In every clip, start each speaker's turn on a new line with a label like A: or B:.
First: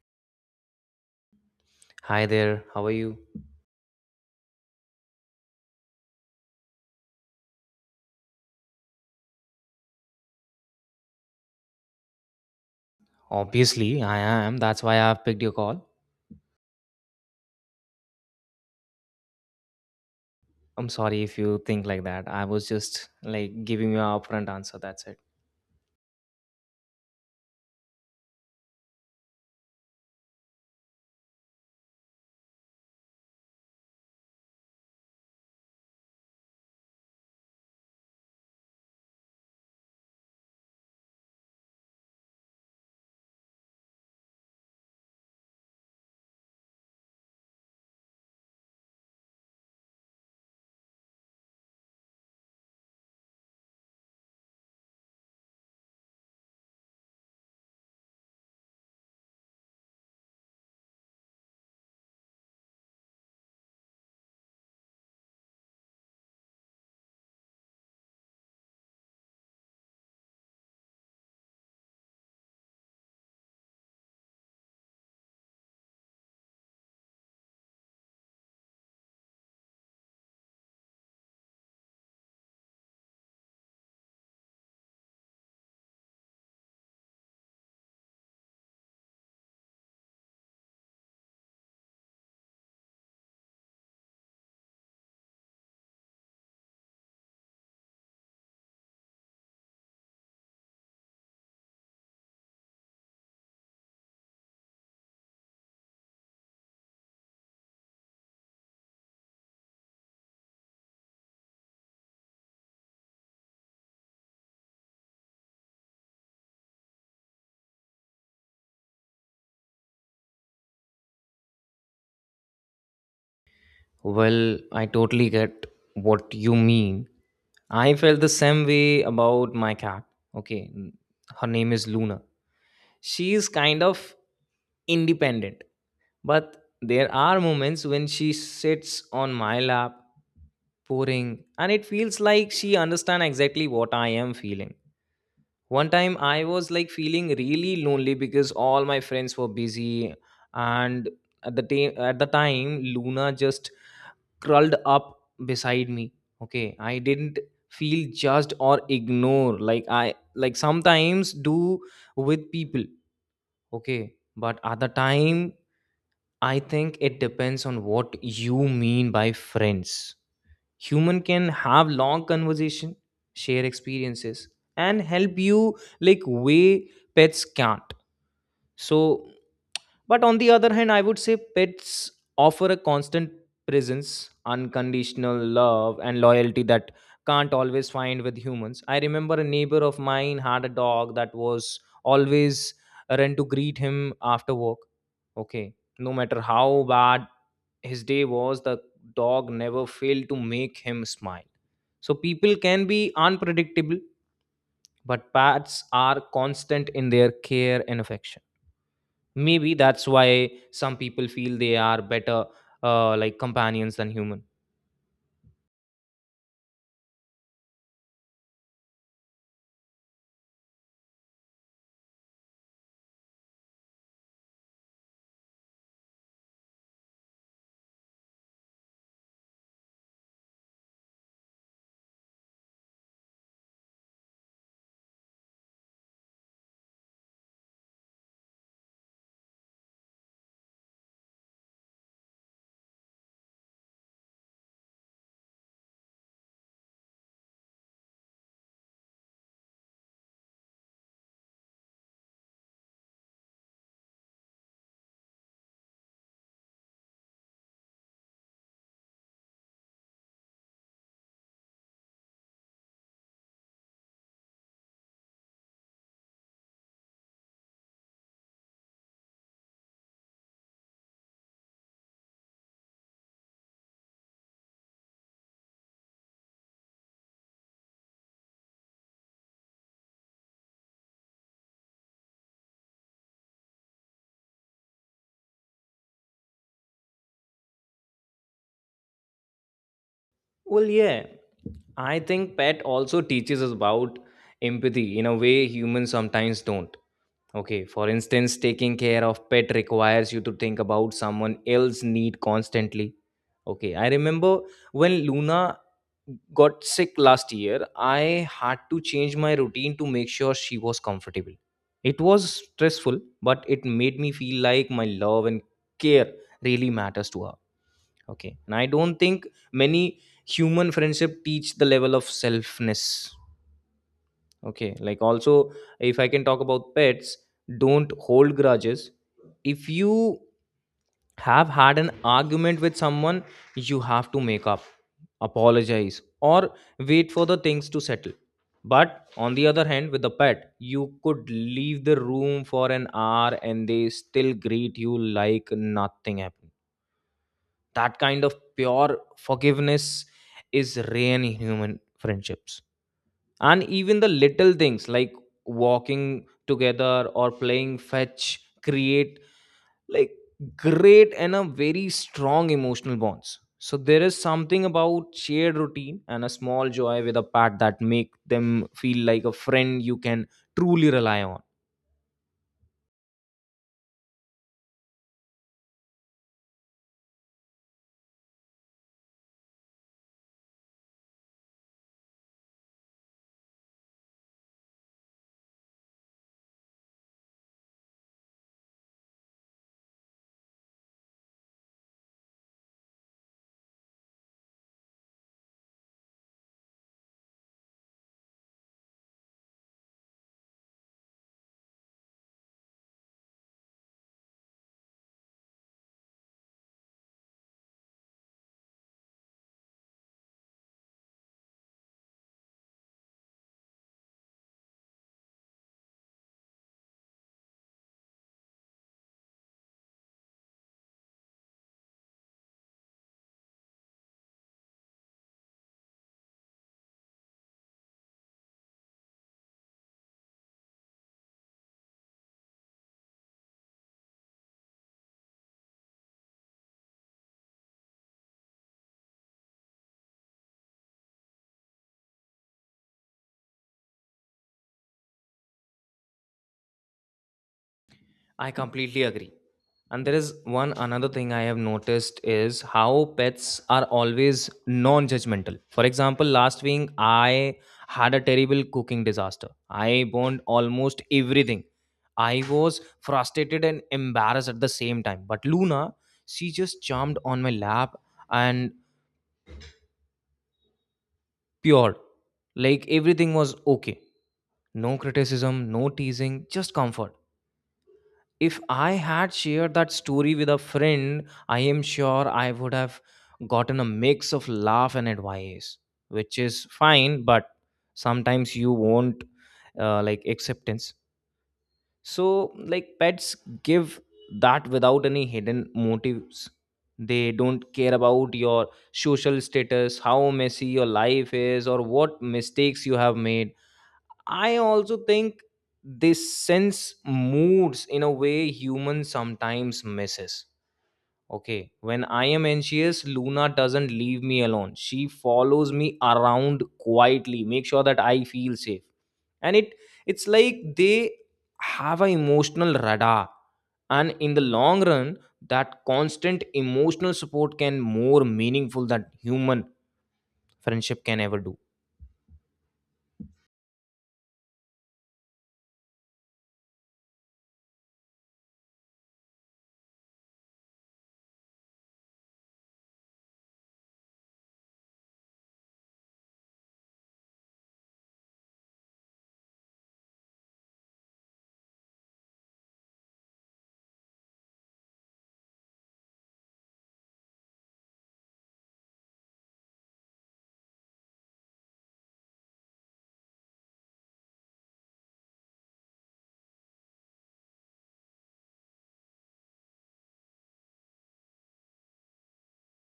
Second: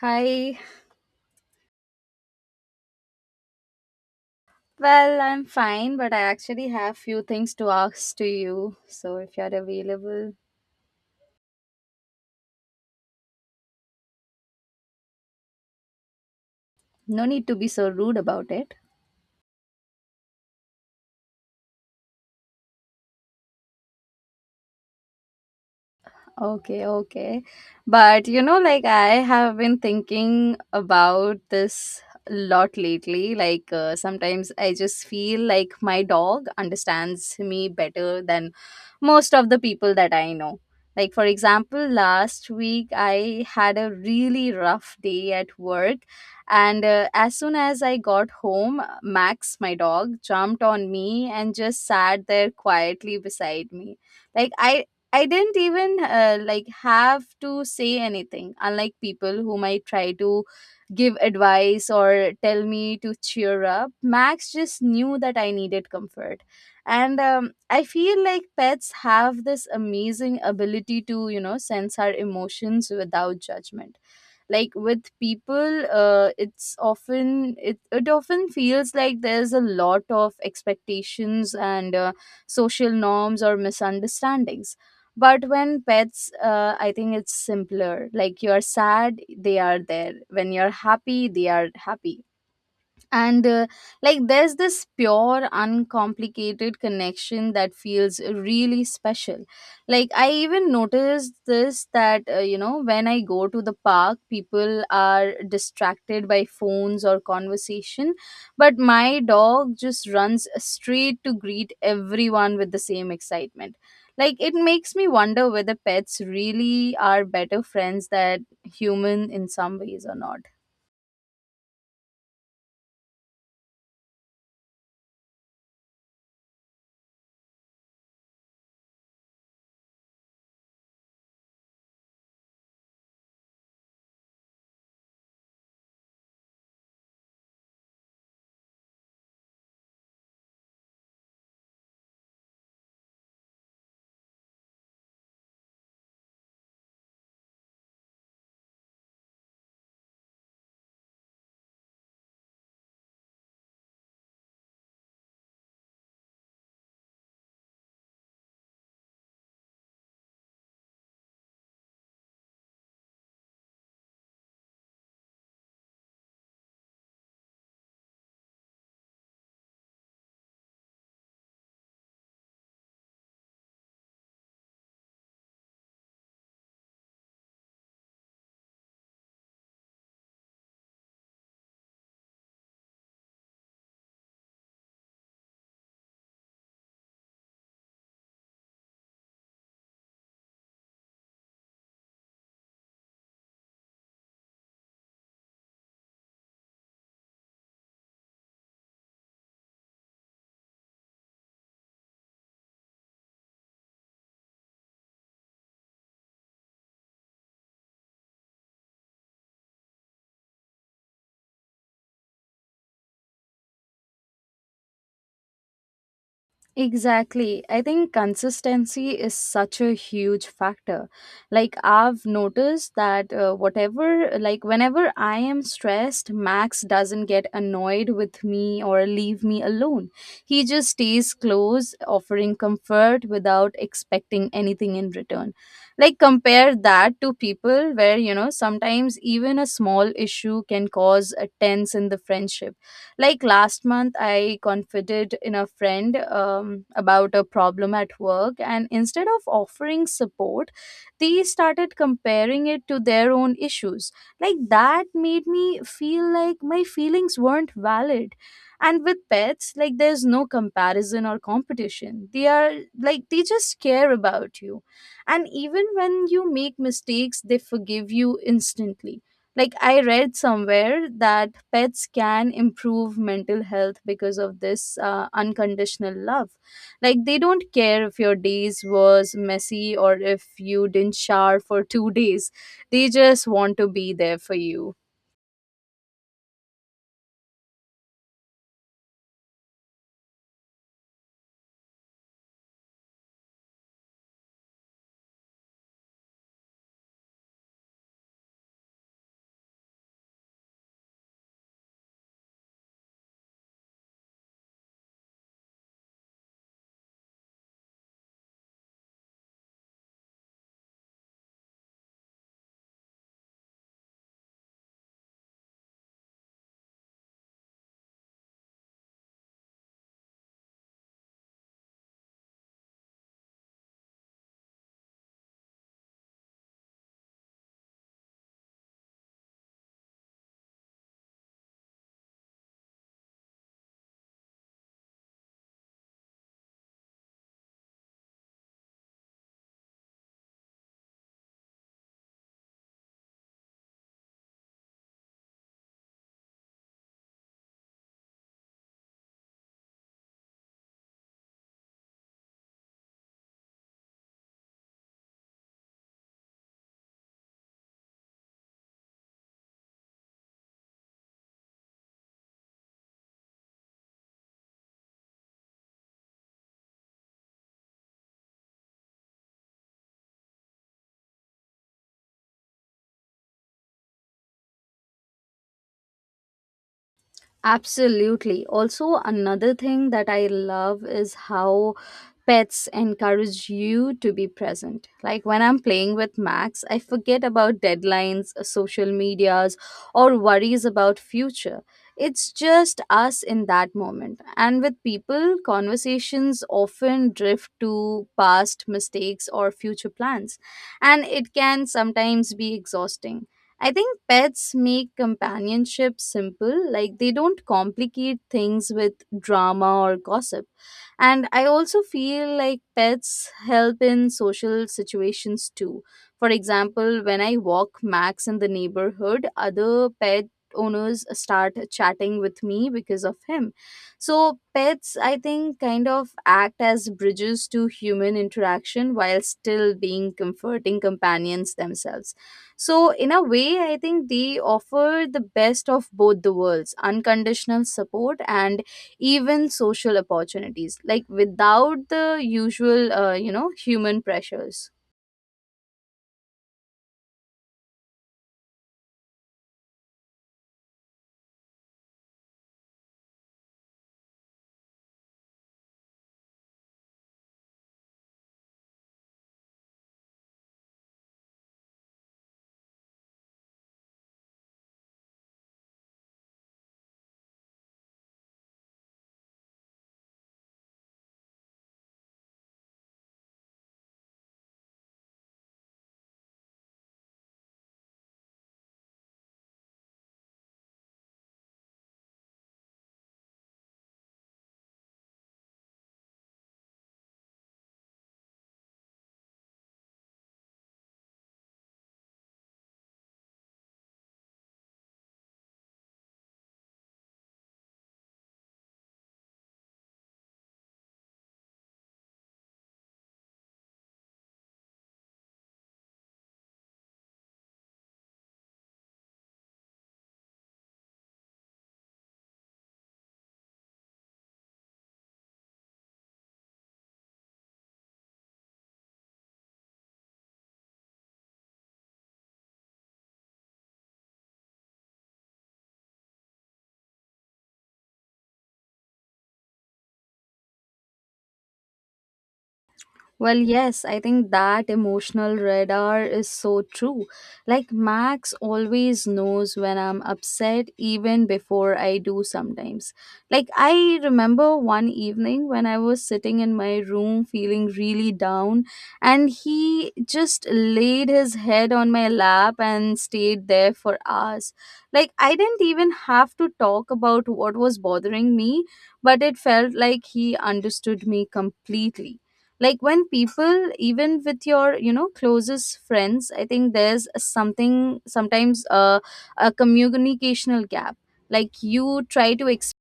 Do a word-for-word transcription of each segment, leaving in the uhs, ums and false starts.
A: Hi.
B: Hi there, how are you?
A: Well, I'm fine, but I actually have few things to ask to you. So if you're available,
B: Obviously, I am. That's why I've picked your call.
A: no need to be so rude about it.
B: I'm sorry if you think like that. I was just like giving you an upfront answer. That's it.
A: Okay, okay. But you know, like I have been thinking about this a lot lately. Like uh, sometimes I just feel like my dog understands me better than most of the people that I know. Like, for example, last week I had a really rough day at work. And uh, as soon as I got home, Max, my dog, jumped on me and just sat there quietly beside me like i I didn't even uh, like have to say anything, unlike people who might try to give advice or tell me to cheer up. Max just knew that I needed comfort. And um, I feel like pets have this amazing ability to, you know, sense our emotions without judgment like with people uh, it's often it, it often feels like there's a lot of expectations and uh, social norms or misunderstandings. But when pets, uh, I think it's simpler. Like you're sad, they are there. When you're happy, they are happy. And uh, like there's this pure uncomplicated connection that feels really special. Like I even noticed this that uh, you know, when I go to the park, people are distracted by phones or conversation, but my dog just runs straight to greet everyone with the same excitement. Like it makes me wonder whether pets really are better friends than human in some ways or not.
B: Well, I totally get what you mean. I felt the same way about my cat. Okay, n- her name is Luna. She is kind of independent, but there are moments when she sits on my lap pouring and it feels like she understands exactly what I am feeling. One time I was like feeling really lonely because all my friends were busy, and at the time at the time Luna just curled up beside me. Okay, I didn't feel judged or ignore like I like sometimes do with people. Okay, but at the time I think it depends on what you mean by friends. Human can have long conversation, share experiences, and help you like way pets can't, so but on the other hand I would say pets offer a constant presence, unconditional love, and loyalty that can't always find with humans. I remember a neighbor of mine had a dog that was always run to greet him after work. Okay, no matter how bad his day was, the dog never failed to make him smile. So people can be unpredictable, but pets are constant in their care and affection. Maybe that's why some people feel they are better uh, like companions than human.
A: Exactly. I think consistency is such a huge factor. Like, I've noticed that uh, whatever, like, whenever I am stressed, Max doesn't get annoyed with me or leave me alone. He just stays close, offering comfort without expecting anything in return. Like, compare that to people where, you know, sometimes even a small issue can cause a tense in the friendship. Like last month, I confided in a friend um, about a problem at work, and instead of offering support, they started comparing it to their own issues. Like that made me feel like my feelings weren't valid. And with pets, like there's no comparison or competition. They are like they just care about you. And even when you make mistakes, they forgive you instantly. Like I read somewhere that pets can improve mental health because of this uh, unconditional love. Like they don't care if your days was messy or if you didn't shower for two days. They just want to be there for you.
B: Well, yeah, I think pet also teaches us about empathy in a way humans sometimes don't. Okay, for instance, taking care of pet requires you to think about someone else's need constantly. Okay, I remember when Luna got sick last year, I had to change my routine to make sure she was comfortable. It was stressful, but it made me feel like my love and care really matters to her. Okay, and I don't think many human friendship teach the level of selfness. Okay, like also, if I can talk about pets, don't hold grudges. If you have had an argument with someone, you have to make up, apologize, or wait for the things to settle. But on the other hand, with the pet, you could leave the room for an hour and they still greet you like nothing happened. That kind of pure forgiveness is rare in human friendships, and even the little things like walking together or playing fetch create like great and a very strong emotional bonds. So there is something about shared routine and a small joy with a pat that make them feel like a friend you can truly rely on.
A: Absolutely. Also, another thing that I love is how pets encourage you to be present. Like when I'm playing with Max, I forget about deadlines, uh, social medias, or worries about future. It's just us in that moment. And with people, conversations often drift to past mistakes or future plans, and it can sometimes be exhausting. I think pets make companionship simple, like they don't complicate things with drama or gossip. And I also feel like pets help in social situations too. For example, when I walk Max in the neighborhood, other pet owners start chatting with me because of him. So, pets, I think, kind of act as bridges to human interaction while still being comforting companions themselves. So, in a way, I think they offer the best of both the worlds unconditional support and even social opportunities, like without the usual, uh, you know, human pressures.
B: I completely agree. And there is one another thing I have noticed is how pets are always non judgmental. For example, last week I had a terrible cooking disaster. I burned almost everything. I was frustrated and embarrassed at the same time. But Luna, she just jumped on my lap and pure. Like everything was okay. No criticism, no teasing, just comfort. If I had shared that story with a friend, I am sure I would have gotten a mix of laugh and advice, which is fine, but sometimes you won't uh, like acceptance. So, like, pets give that without any hidden motives. They don't care about your social status, how messy your life is, or what mistakes you have made. I also think this sense moods in a way human sometimes misses. Okay, when I am anxious, Luna doesn't leave me alone. She follows me around quietly, make sure that I feel safe. And it it's like they have an emotional radar. And in the long run, that constant emotional support can more meaningful than human friendship can ever do.
A: Well, yes, I think that emotional radar is so true. Like, Max always knows when I'm upset, even before I do sometimes. Like, I remember one evening when I was sitting in my room feeling really down, and he just laid his head on my lap and stayed there for hours. Like, I didn't even have to talk about what was bothering me, but it felt like he understood me completely. Like when people, even with your you know closest friends, I think there's something sometimes, uh, a communicational gap. Like you try to express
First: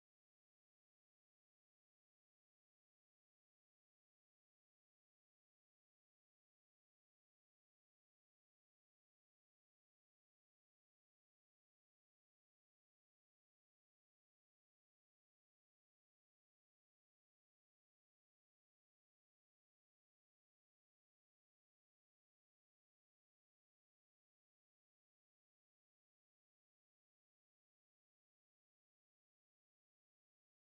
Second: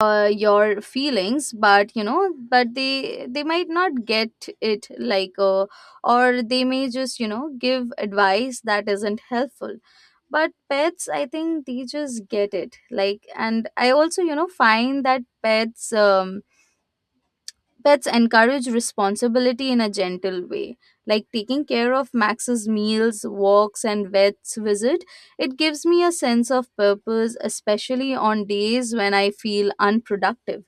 A: uh, your feelings, but you know, but they they might not get it. Like uh, or they may just you know give advice that isn't helpful. But pets, I think they just get it. Like, and I also you know find that pets, um pets encourage responsibility in a gentle way, like taking care of Max's meals, walks, and vet's visit. It gives me a sense of purpose, especially on days when I feel unproductive.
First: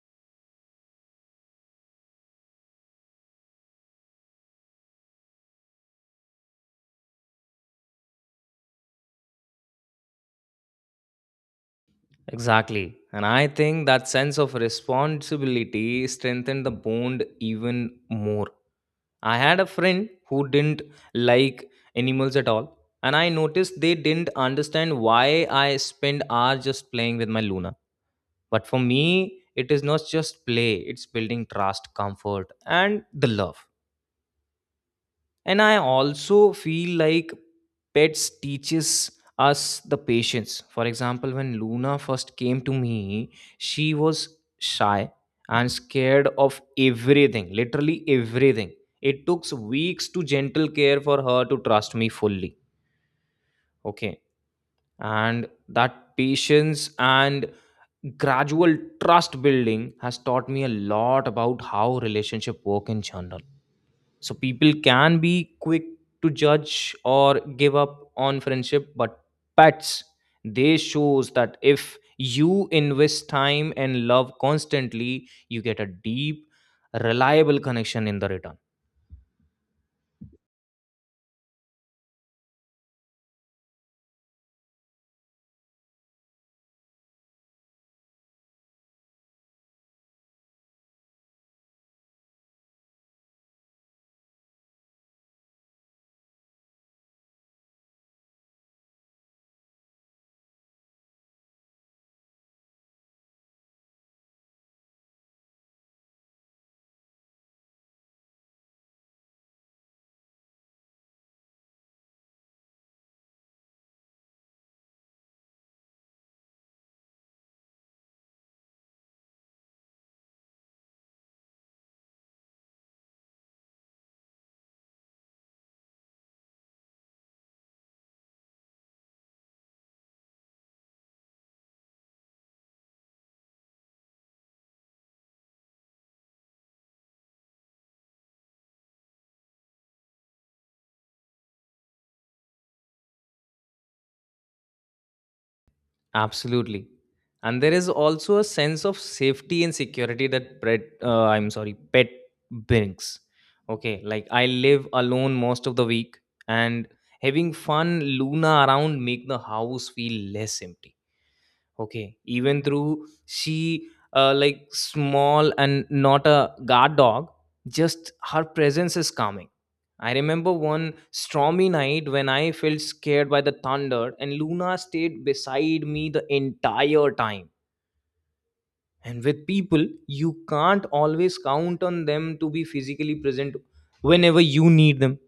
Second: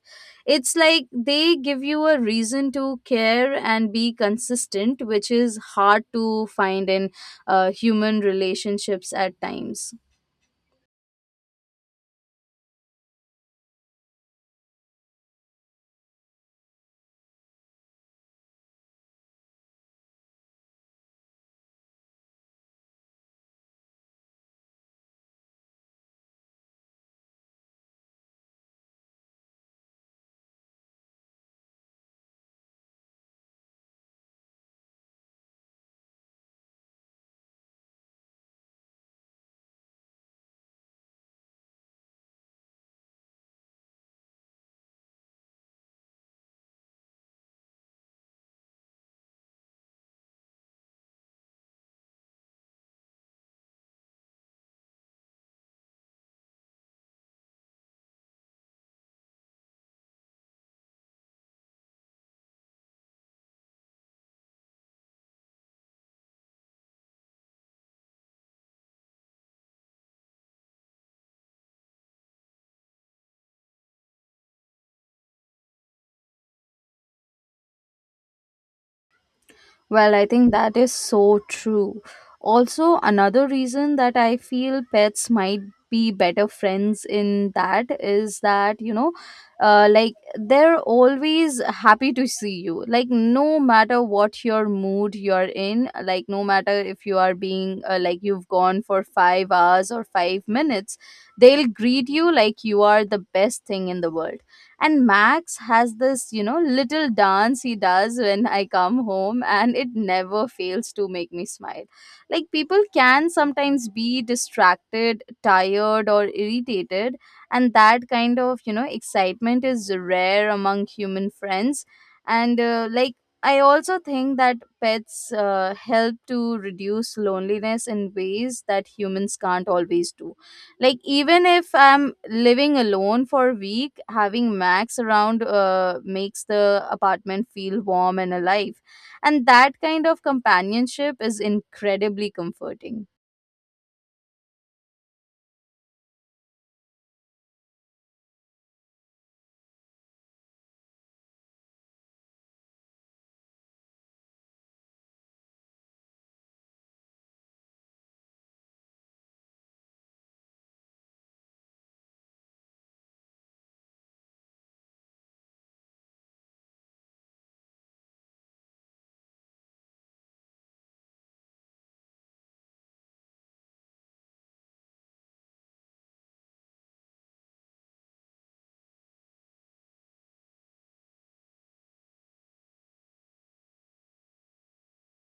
A: It's like they give you a reason to care and be consistent, which is hard to find in uh, human relationships at times.
B: Exactly. And I think that sense of responsibility strengthened the bond even more. I had a friend who didn't like animals at all. And I noticed they didn't understand why I spend hours just playing with my Luna. But for me, it is not just play, it's building trust, comfort, and the love. And I also feel like pets teaches us the patience. For example, when Luna first came to me, she was shy and scared of everything, literally everything. It took weeks to gentle care for her to trust me fully. Okay, and that patience and gradual trust building has taught me a lot about how relationship work in general. So people can be quick to judge or give up on friendship, but pets, they shows that if you invest time and love constantly, you get a deep, reliable connection in the return.
A: Well, I think that is so true. Also, another reason that I feel pets might be better friends in that is that, you know, uh, like they're always happy to see you. Like, no matter what your mood you're in, like, no matter if you are being uh, like you've gone for five hours or five minutes, they'll greet you like you are the best thing in the world. And Max has this you know little dance he does when I come home, and it never fails to make me smile. Like people can sometimes be distracted, tired, or irritated, and that kind of you know excitement is rare among human friends. And uh, like I also think that pets, uh, help to reduce loneliness in ways that humans can't always do. Like even if I'm living alone for a week, having Max around uh, makes the apartment feel warm and alive, and that kind of companionship is incredibly comforting.
B: Absolutely. And there is also a sense of safety and security that pet, uh, I'm sorry, pet brings. Okay, like I live alone most of the week, and having fun Luna around make the house feel less empty. Okay, even through she uh, like small and not a guard dog, just her presence is calming. I remember one stormy night when I felt scared by the thunder, and Luna stayed beside me the entire time. And with people, you can't always count on them to be physically present whenever you need them.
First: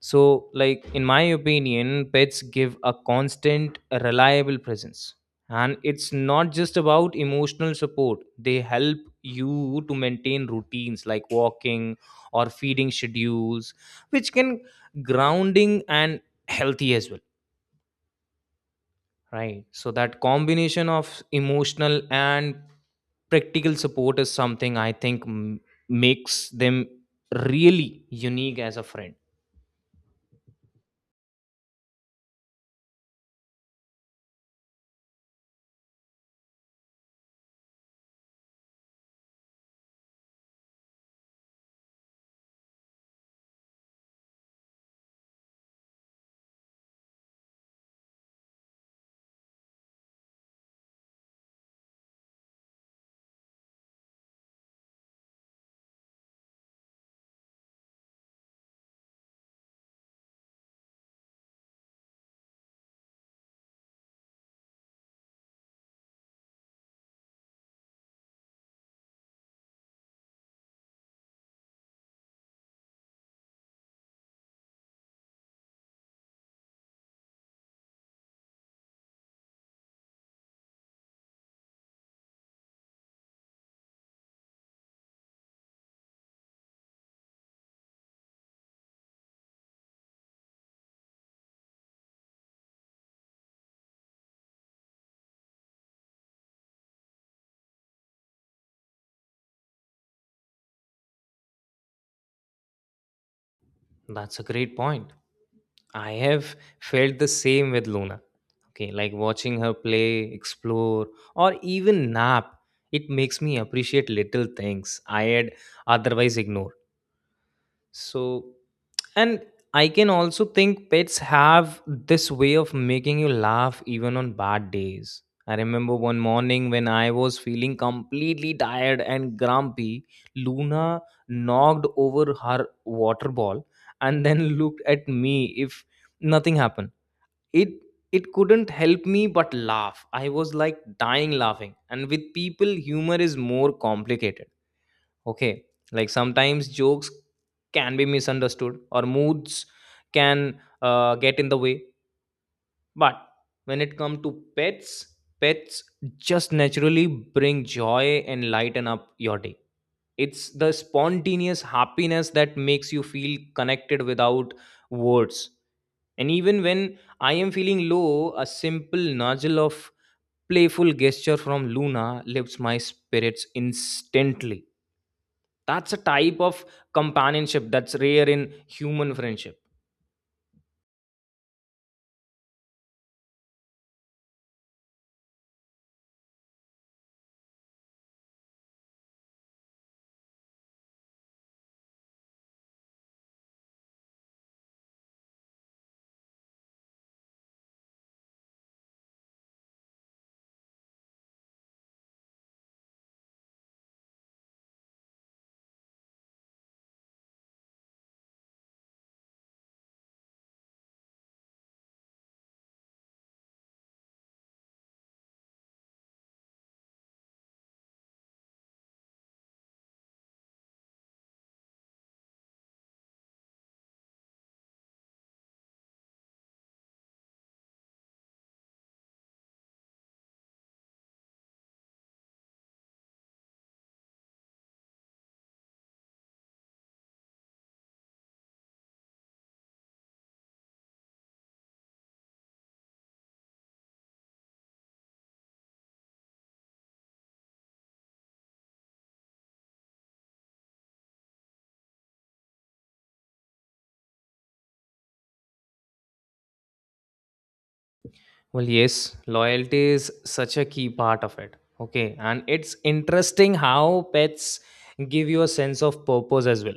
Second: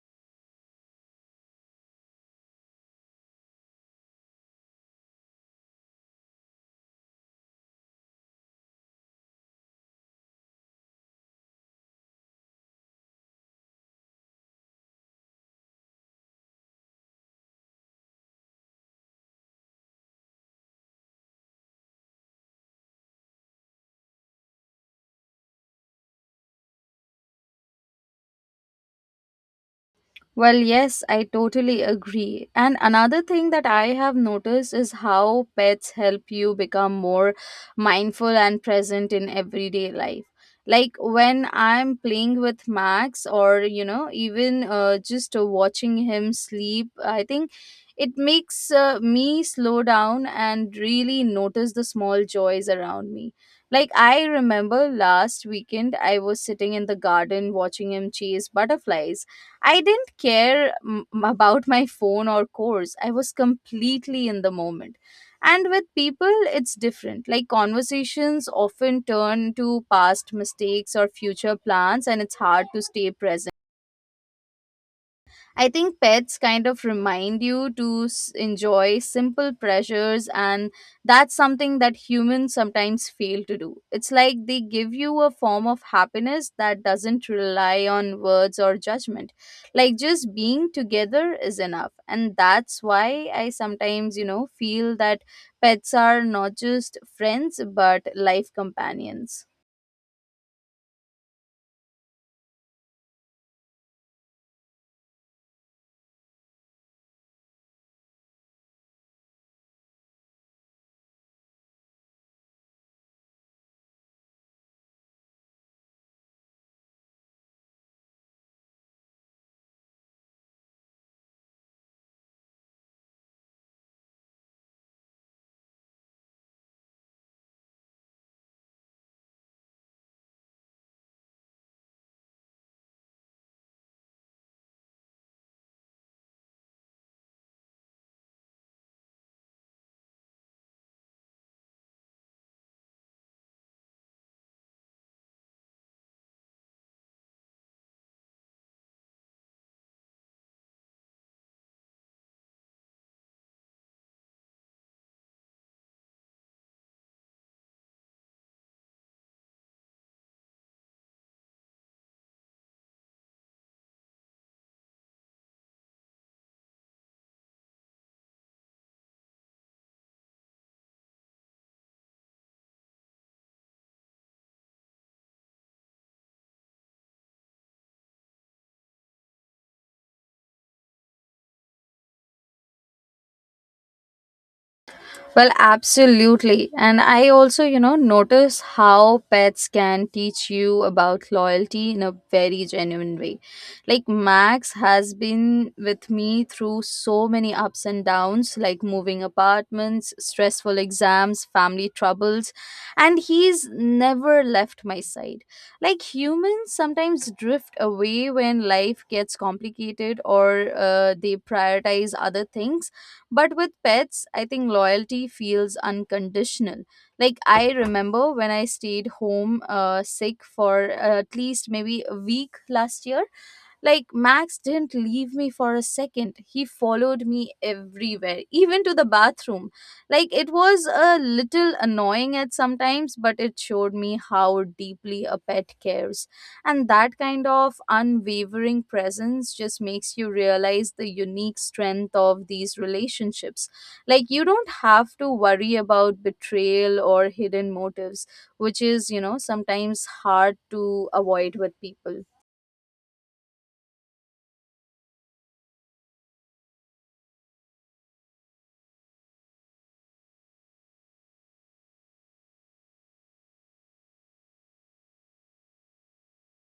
B: So, like in my opinion, pets give a constant, reliable presence. And it's not just about emotional support. They help you to maintain routines like walking or feeding schedules, which can grounding and healthy as well, right? So that combination of emotional and practical support is something I think m- makes them really unique as a friend.
A: Well, yes, I totally agree. And another thing that I have noticed is how pets help you become more mindful and present in everyday life. Like when I'm playing with Max or, you know, even uh, just uh, watching him sleep, I think it makes uh, me slow down and really notice the small joys around me. Like I remember last weekend, I was sitting in the garden watching him chase butterflies. I didn't care mm, about my phone or course. I was completely in the moment. And with people, it's different. Like conversations often turn to past mistakes or future plans, and it's hard to stay present. I think pets kind of remind you to s- enjoy simple pleasures, and that's something that humans sometimes fail to do. It's like they give you a form of happiness that doesn't rely on words or judgment. Like just being together is enough. And that's why I sometimes, you know, feel that pets are not just friends, but life companions.
B: That's a great point. I have felt the same with Luna. Okay, like watching her play, explore, or even nap, it makes me appreciate little things I had otherwise ignored. So and I can also think pets have this way of making you laugh even on bad days. I remember one morning when I was feeling completely tired and grumpy, Luna knocked over her water ball and then looked at me if nothing happened. It it couldn't help me but laugh. I was like dying laughing. And with people humor is more complicated. Okay, like sometimes jokes can be misunderstood or moods can uh, get in the way. But when it comes to pets, pets, just naturally bring joy and lighten up your day. It's the spontaneous happiness that makes you feel connected without words. And even when I am feeling low, a simple nudge of playful gesture from Luna lifts my spirits instantly. That's a type of companionship that's rare in human friendship.
A: Well, absolutely. And I also, you know, notice how pets can teach you about loyalty in a very genuine way. Like Max has been with me through so many ups and downs, like moving apartments, stressful exams, family troubles, and he's never left my side. Like humans sometimes drift away when life gets complicated, or uh, they prioritize other things. But with pets, I think loyalty feels unconditional. Like I remember when I stayed home uh, sick for uh, at least maybe a week last year. Like, Max didn't leave me for a second. He followed me everywhere, even to the bathroom. Like, it was a little annoying at sometimes, but it showed me how deeply a pet cares. And that kind of unwavering presence just makes you realize the unique strength of these relationships. Like, you don't have to worry about betrayal or hidden motives, which is, you know, sometimes hard to avoid with people.
B: Well, yes, loyalty is such a key part of it. Okay, and it's interesting how pets give you a sense of purpose as well.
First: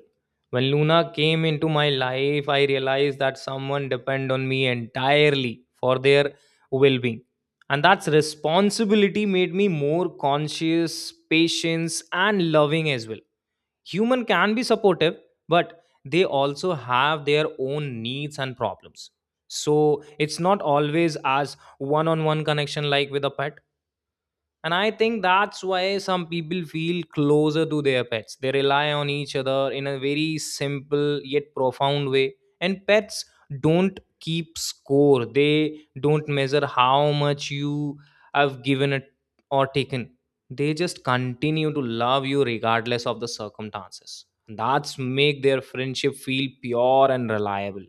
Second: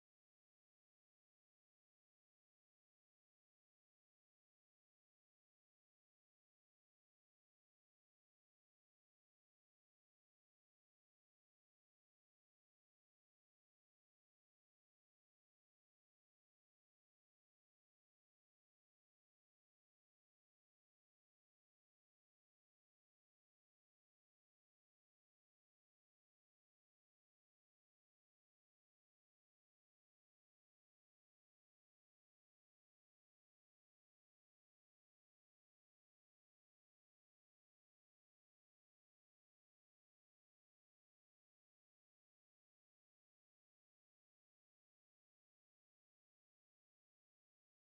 B: When Luna came into my life, I realized that someone depend on me entirely for their well-being. And that's responsibility made me more conscious, patient, and loving as well. Human can be supportive, but they also have their own needs and problems, so it's not always as one on one connection like with a pet. And I think that's why some people feel closer to their pets. They rely on each other in a very simple yet profound way. And pets don't keep score, they don't measure how much you have given it or taken. They just continue to love you regardless of the circumstances. That's make their friendship feel pure and reliable.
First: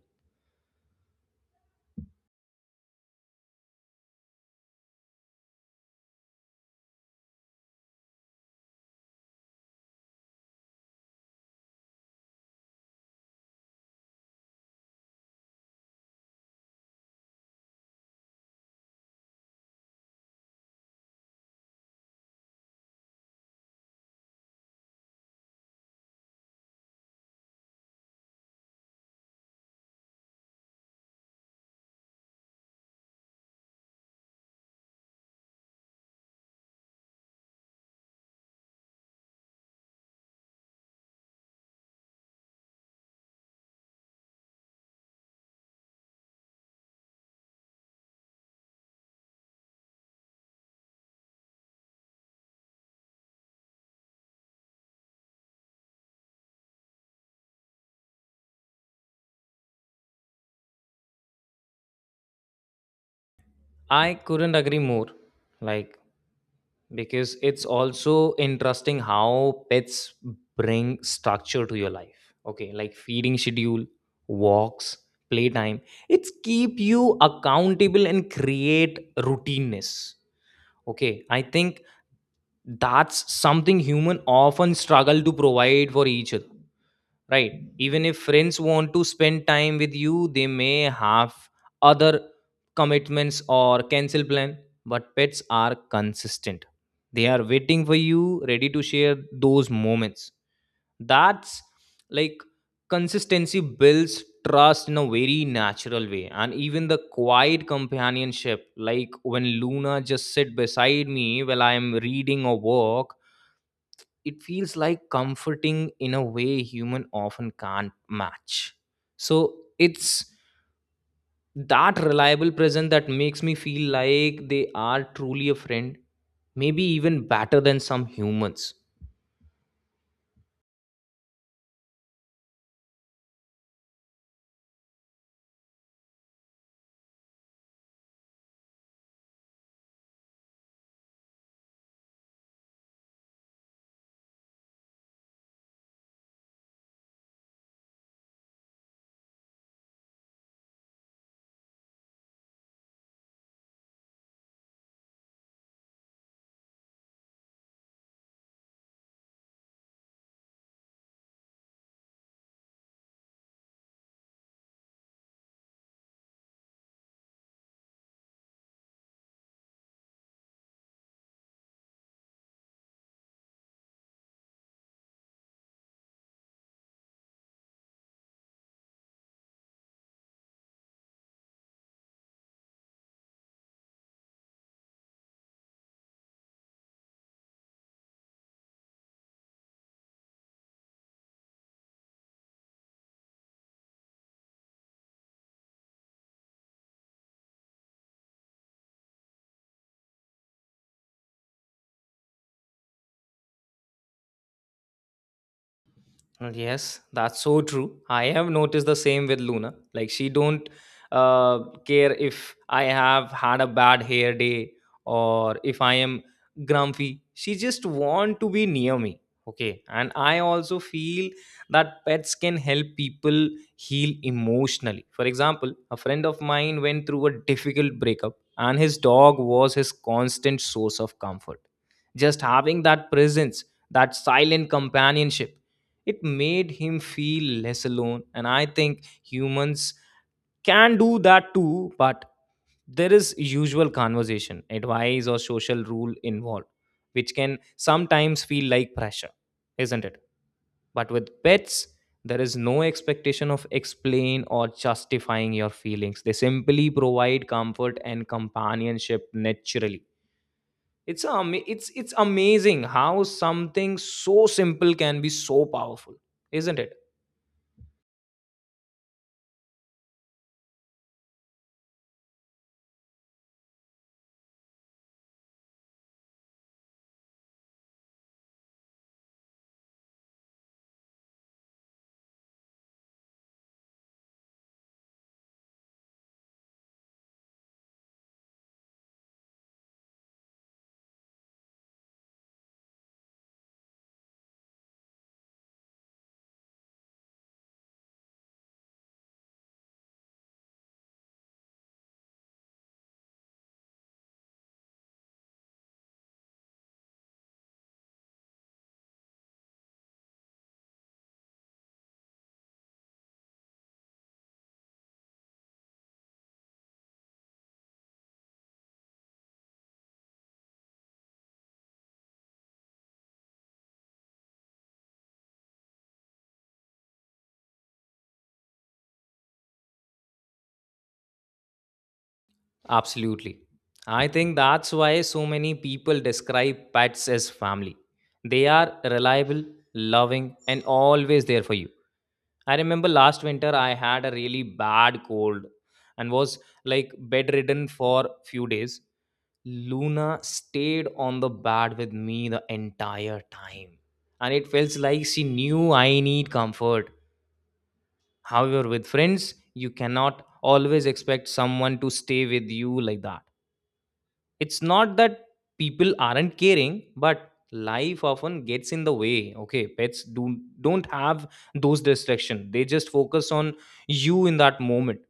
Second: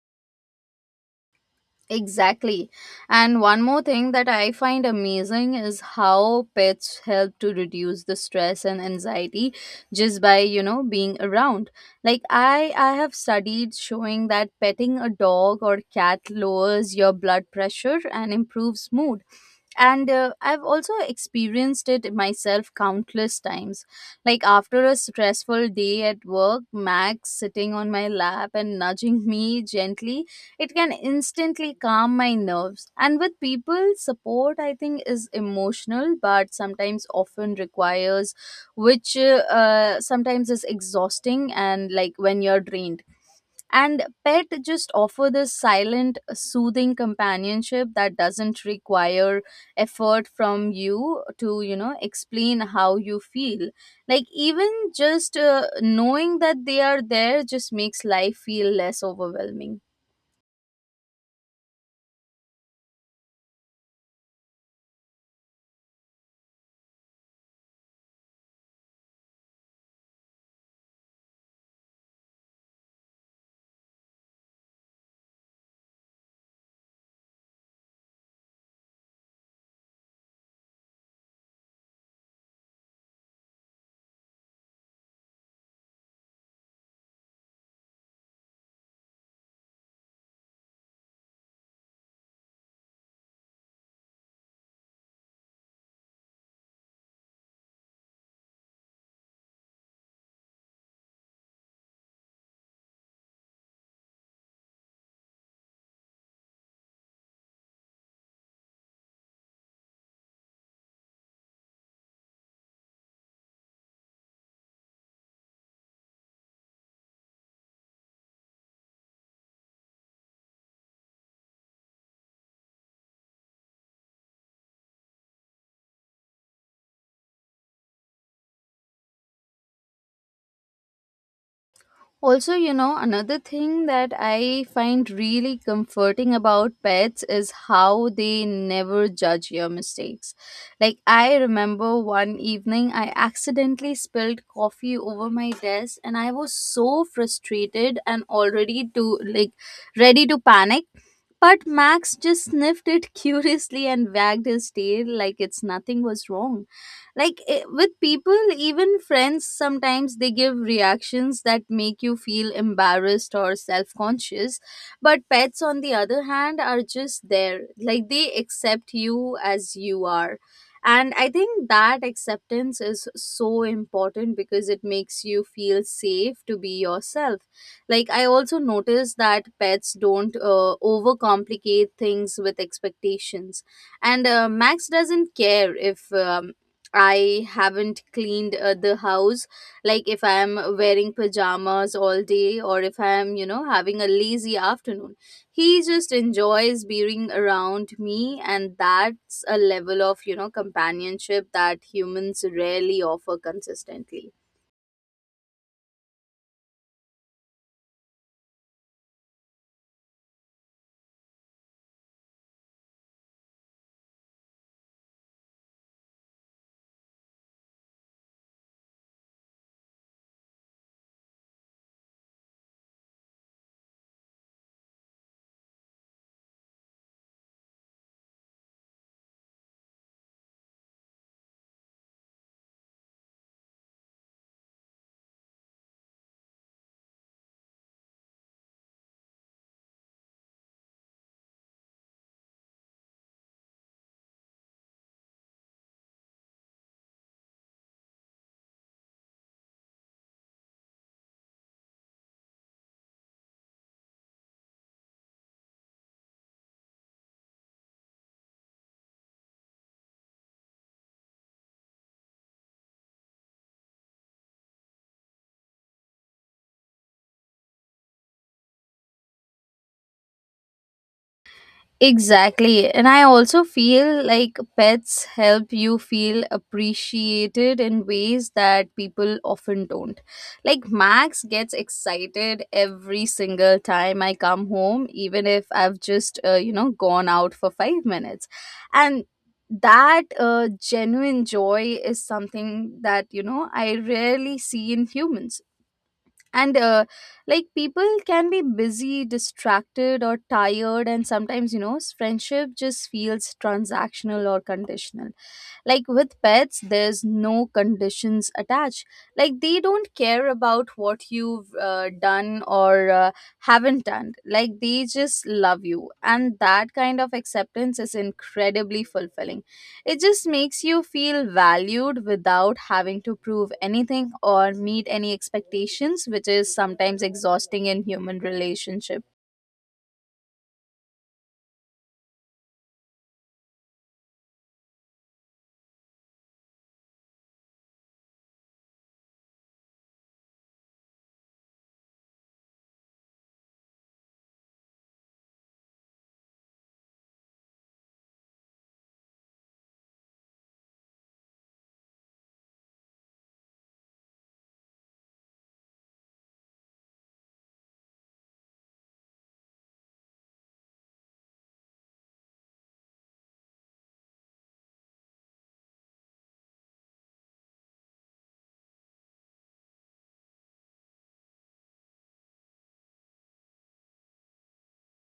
A: Exactly. And one more thing that I find amazing is how pets help to reduce the stress and anxiety just by, you know, being around. Like I I have studied showing that petting a dog or cat lowers your blood pressure and improves mood. And uh, I've also experienced it myself countless times. Like after a stressful day at work, Max sitting on my lap and nudging me gently, it can instantly calm my nerves. And with people, support I think is emotional, but sometimes often requires, which uh, uh, sometimes is exhausting and like when you're drained. And pet just offer this silent soothing companionship that doesn't require effort from you to you know explain how you feel. Like even just uh, knowing that they are there just makes life feel less overwhelming.
B: I couldn't agree more. Like because it's also interesting how pets bring structure to your life. Okay, like feeding schedule, walks, playtime, it's keep you accountable and create routineness. Okay, I think that's something human often struggle to provide for each other, right? Even if friends want to spend time with you, they may have other commitments or cancel plan, but pets are consistent. They are waiting for you, ready to share those moments. That's like consistency builds trust in a very natural way. And even the quiet companionship, like when Luna just sit beside me while I am reading or work, it feels like comforting in a way human often can't match. So it's that reliable present that makes me feel like they are truly a friend, maybe even better than some humans.
A: Also, you know, another thing that I find really comforting about pets is how they never judge your mistakes. Like, I remember one evening I accidentally spilled coffee over my desk, and I was so frustrated and already to like ready to panic. But Max just sniffed it curiously and wagged his tail like it's nothing was wrong. Like eh, with people, even friends, sometimes they give reactions that make you feel embarrassed or self-conscious, but pets on the other hand are just there. Like, they accept you as you are, and I think that acceptance is so important because it makes you feel safe to be yourself. Like, I also noticed that pets don't uh, overcomplicate things with expectations. And uh, Max doesn't care if, uh, I haven't cleaned, uh, the house. Like, if I am wearing pajamas all day, or if I am, you know, having a lazy afternoon. He just enjoys being around me, and that's a level of, you know, companionship that humans rarely offer consistently.
B: Mm, yes, that's so true. I have noticed the same with Luna. Like she don't uh, care if I have had a bad hair day or if I am grumpy. She just want to be near me. Okay, and I also feel that pets can help people heal emotionally. For example, a friend of mine went through a difficult breakup, and his dog was his constant source of comfort. Just having that presence, that silent companionship, it made him feel less alone. And I think humans can do that too, but there is usual conversation, advice, or social rule involved, which can sometimes feel like pressure, isn't it? But with pets, there is no expectation of explain or justifying your feelings. They simply provide comfort and companionship naturally. It's um, it's it's amazing how something so simple can be so powerful, isn't it?
A: Exactly. And I also feel like pets help you feel appreciated in ways that people often don't. Like, Max gets excited every single time I come home, even if I've just, uh, you know, gone out for five minutes. And that uh, genuine joy is something that, you know, I rarely see in humans. And uh, like people can be busy, distracted, or tired, and sometimes, you know s- friendship just feels transactional or conditional. Like, with pets, there's no conditions attached. Like, they don't care about what you've uh, done or uh, haven't done. Like, they just love you, and that kind of acceptance is incredibly fulfilling. It just makes you feel valued without having to prove anything or meet any expectations, which is sometimes exhausting in human relationship.
B: Absolutely. I think that's why so many people describe pets as family. They are reliable, loving, and always there for you. I remember last winter I had a really bad cold and was like bedridden for few days. Luna stayed on the bed with me the entire time. And it felt like she knew I need comfort. However, with friends, you cannot always expect someone to stay with you like that. It's not that people aren't caring, but life often gets in the way. Okay, pets do don't have those distractions. They just focus on you in that moment,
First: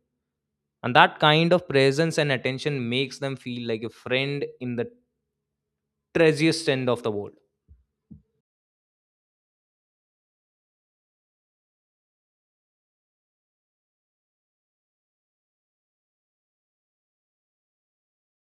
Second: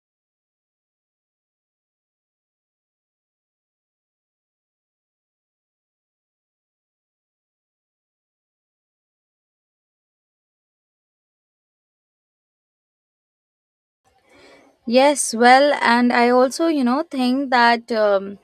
B: and that kind of presence and attention makes them feel like a friend in the treasiest end of the world.
A: Yes, well, and I also, you know, think that um,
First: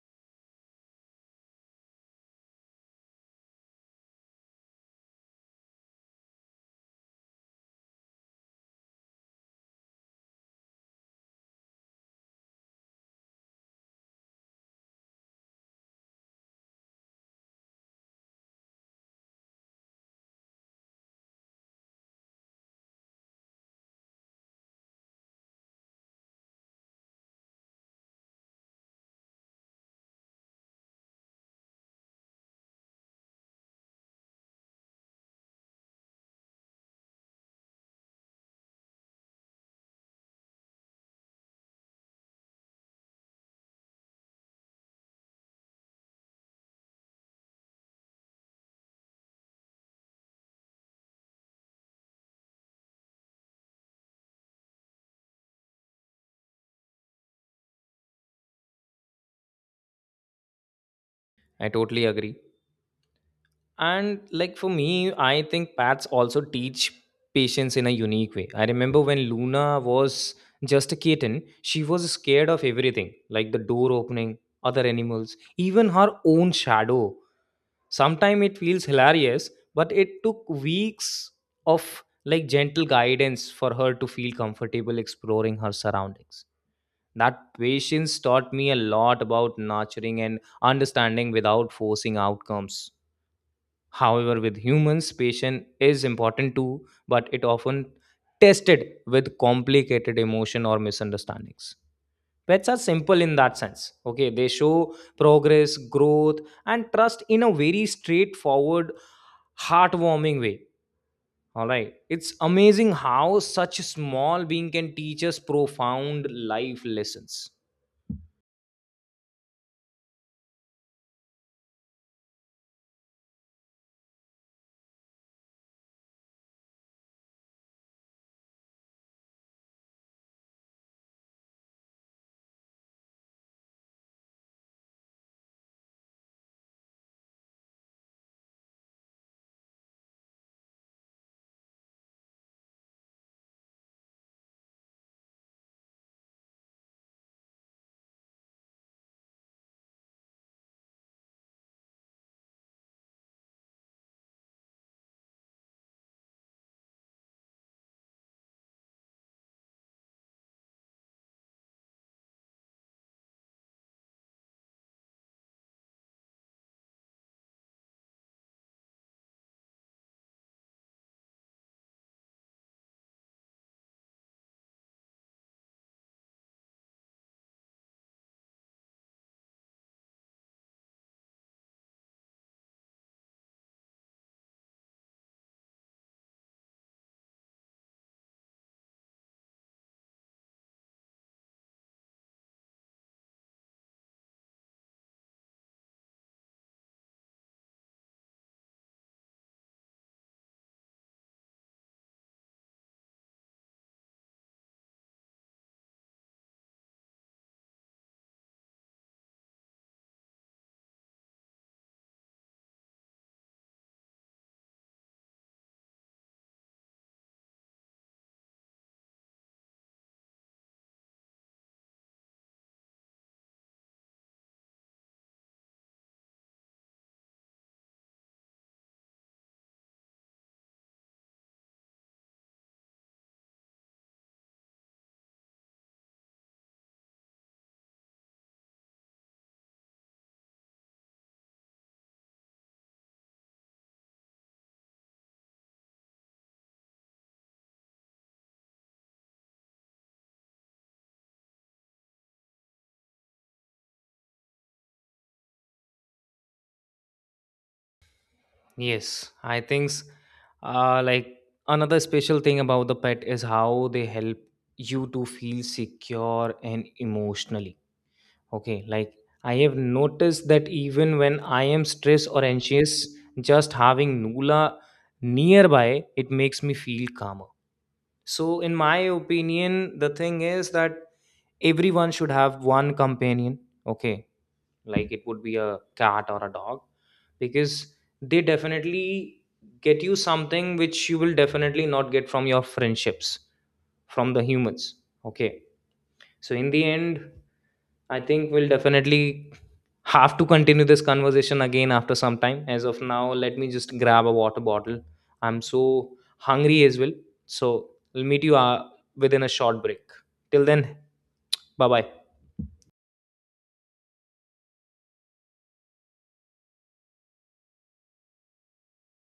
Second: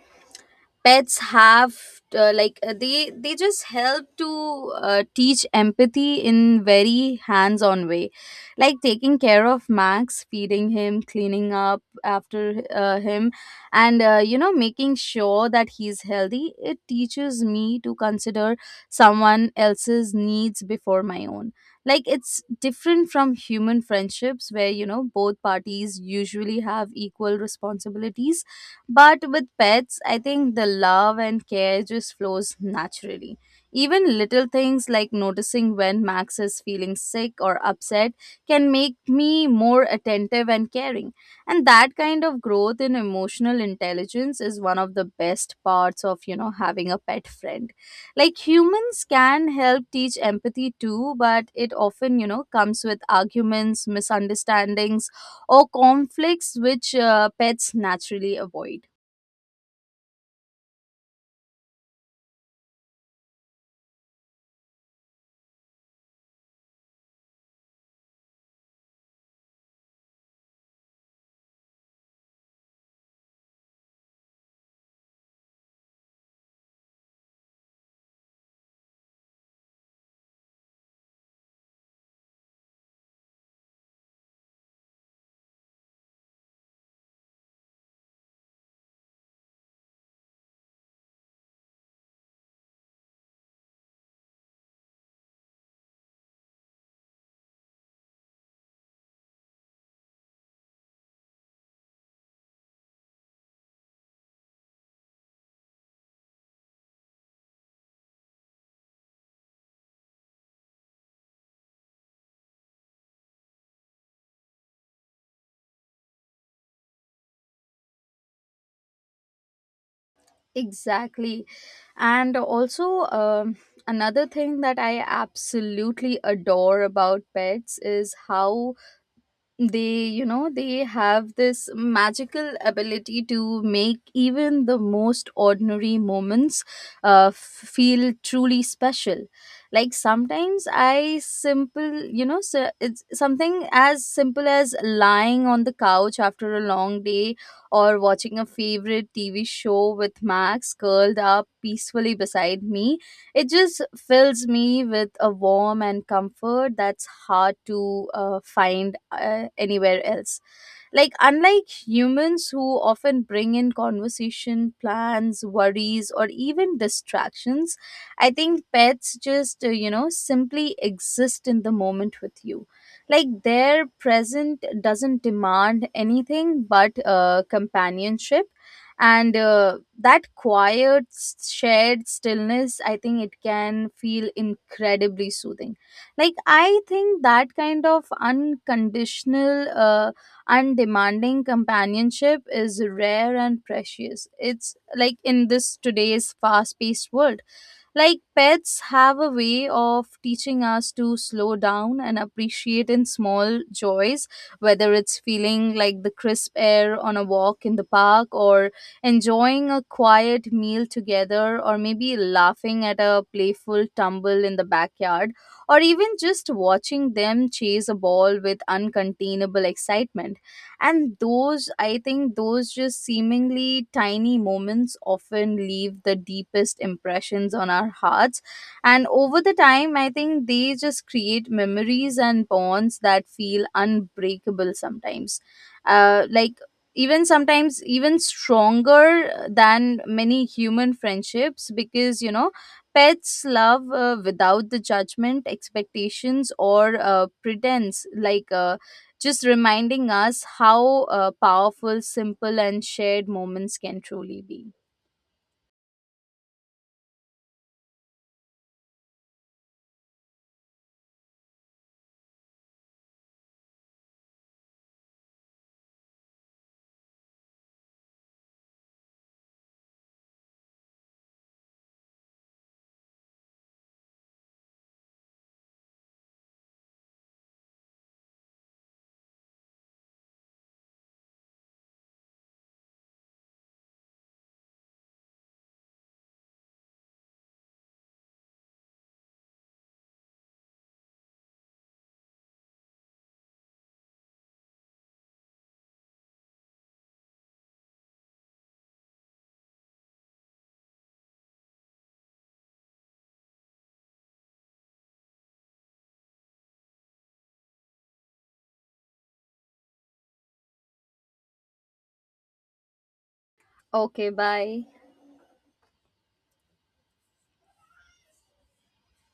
A: pets have, uh, like uh, they they just help to uh, teach empathy in very hands on way. Like, taking care of Max, feeding him, cleaning up after uh, him, and, uh, you know making sure that he's healthy, it teaches me to consider someone else's needs before my own. Like, it's different from human friendships, where, you know, both parties usually have equal responsibilities, but with pets, I think the love and care just flows naturally. Even little things like noticing when Max is feeling sick or upset can make me more attentive and caring. And that kind of growth in emotional intelligence is one of the best parts of, you know, having a pet friend. Like, humans can help teach empathy too, but it often, you know, comes with arguments, misunderstandings, or conflicts, which uh, pets naturally avoid.
B: I totally agree. And like for me, I think pets also teach patience in a unique way. I remember when Luna was just a kitten, she was scared of everything, like the door opening, other animals, even her own shadow. Sometimes it feels hilarious, but it took weeks of like gentle guidance for her to feel comfortable exploring her surroundings. That patience taught me a lot about nurturing and understanding without forcing outcomes. However, with humans, patience is important too, but it often tested with complicated emotion or misunderstandings. Pets are simple in that sense. Okay, they show progress, growth, and trust in a very straightforward, heartwarming way. All right, it's amazing how such a small being can teach us profound life lessons.
A: Exactly. And also, um, another thing that I absolutely adore about pets is how they, you know, they have this magical ability to make even the most ordinary moments uh, f- feel truly special. Like sometimes i simple you know so it's something as simple as lying on the couch after a long day, or watching a favorite TV show with Max curled up peacefully beside me. It just fills me with a warm and comfort that's hard to uh, find uh, anywhere else. Like, unlike humans who often bring in conversation, plans, worries, or even distractions, I think pets just, uh, you know, simply exist in the moment with you. Like, their present doesn't demand anything but uh, companionship. And uh, That quiet s- shared stillness, I think it can feel incredibly soothing. Like, I think that kind of unconditional, uh, undemanding companionship is rare and precious. It's like, in this today's fast paced world, like, pets have a way of teaching us to slow down and appreciate in small joys, whether it's feeling like the crisp air on a walk in the park, or enjoying a quiet meal together, or maybe laughing at a playful tumble in the backyard, or even just watching them chase a ball with uncontainable excitement. And those, I think those just seemingly tiny moments often leave the deepest impressions on our hearts. And over the time, I think they just create memories and bonds that feel unbreakable sometimes. Uh, like even sometimes even stronger than many human friendships, because, you know, pets love, uh, without the judgment, expectations, or uh, pretense. Like uh, just reminding us how uh, powerful, simple, and shared moments can truly be.
B: Yes, I think s- uh, like another special thing about the pet is how they help you to feel secure and emotionally. Okay, like I have noticed that even when I am stressed or anxious, just having Nula nearby, it makes me feel calmer. So, in my opinion, the thing is that everyone should have one companion. Okay, like it would be a cat or a dog, because they definitely get you something which you will definitely not get from your friendships, from the humans. Okay, so in the end, I think we'll definitely have to continue this conversation again after some time. As of now, let me just grab a water bottle. I'm so hungry as well. So we'll meet you uh, within a short break. Till then, bye bye.
A: Okay, bye.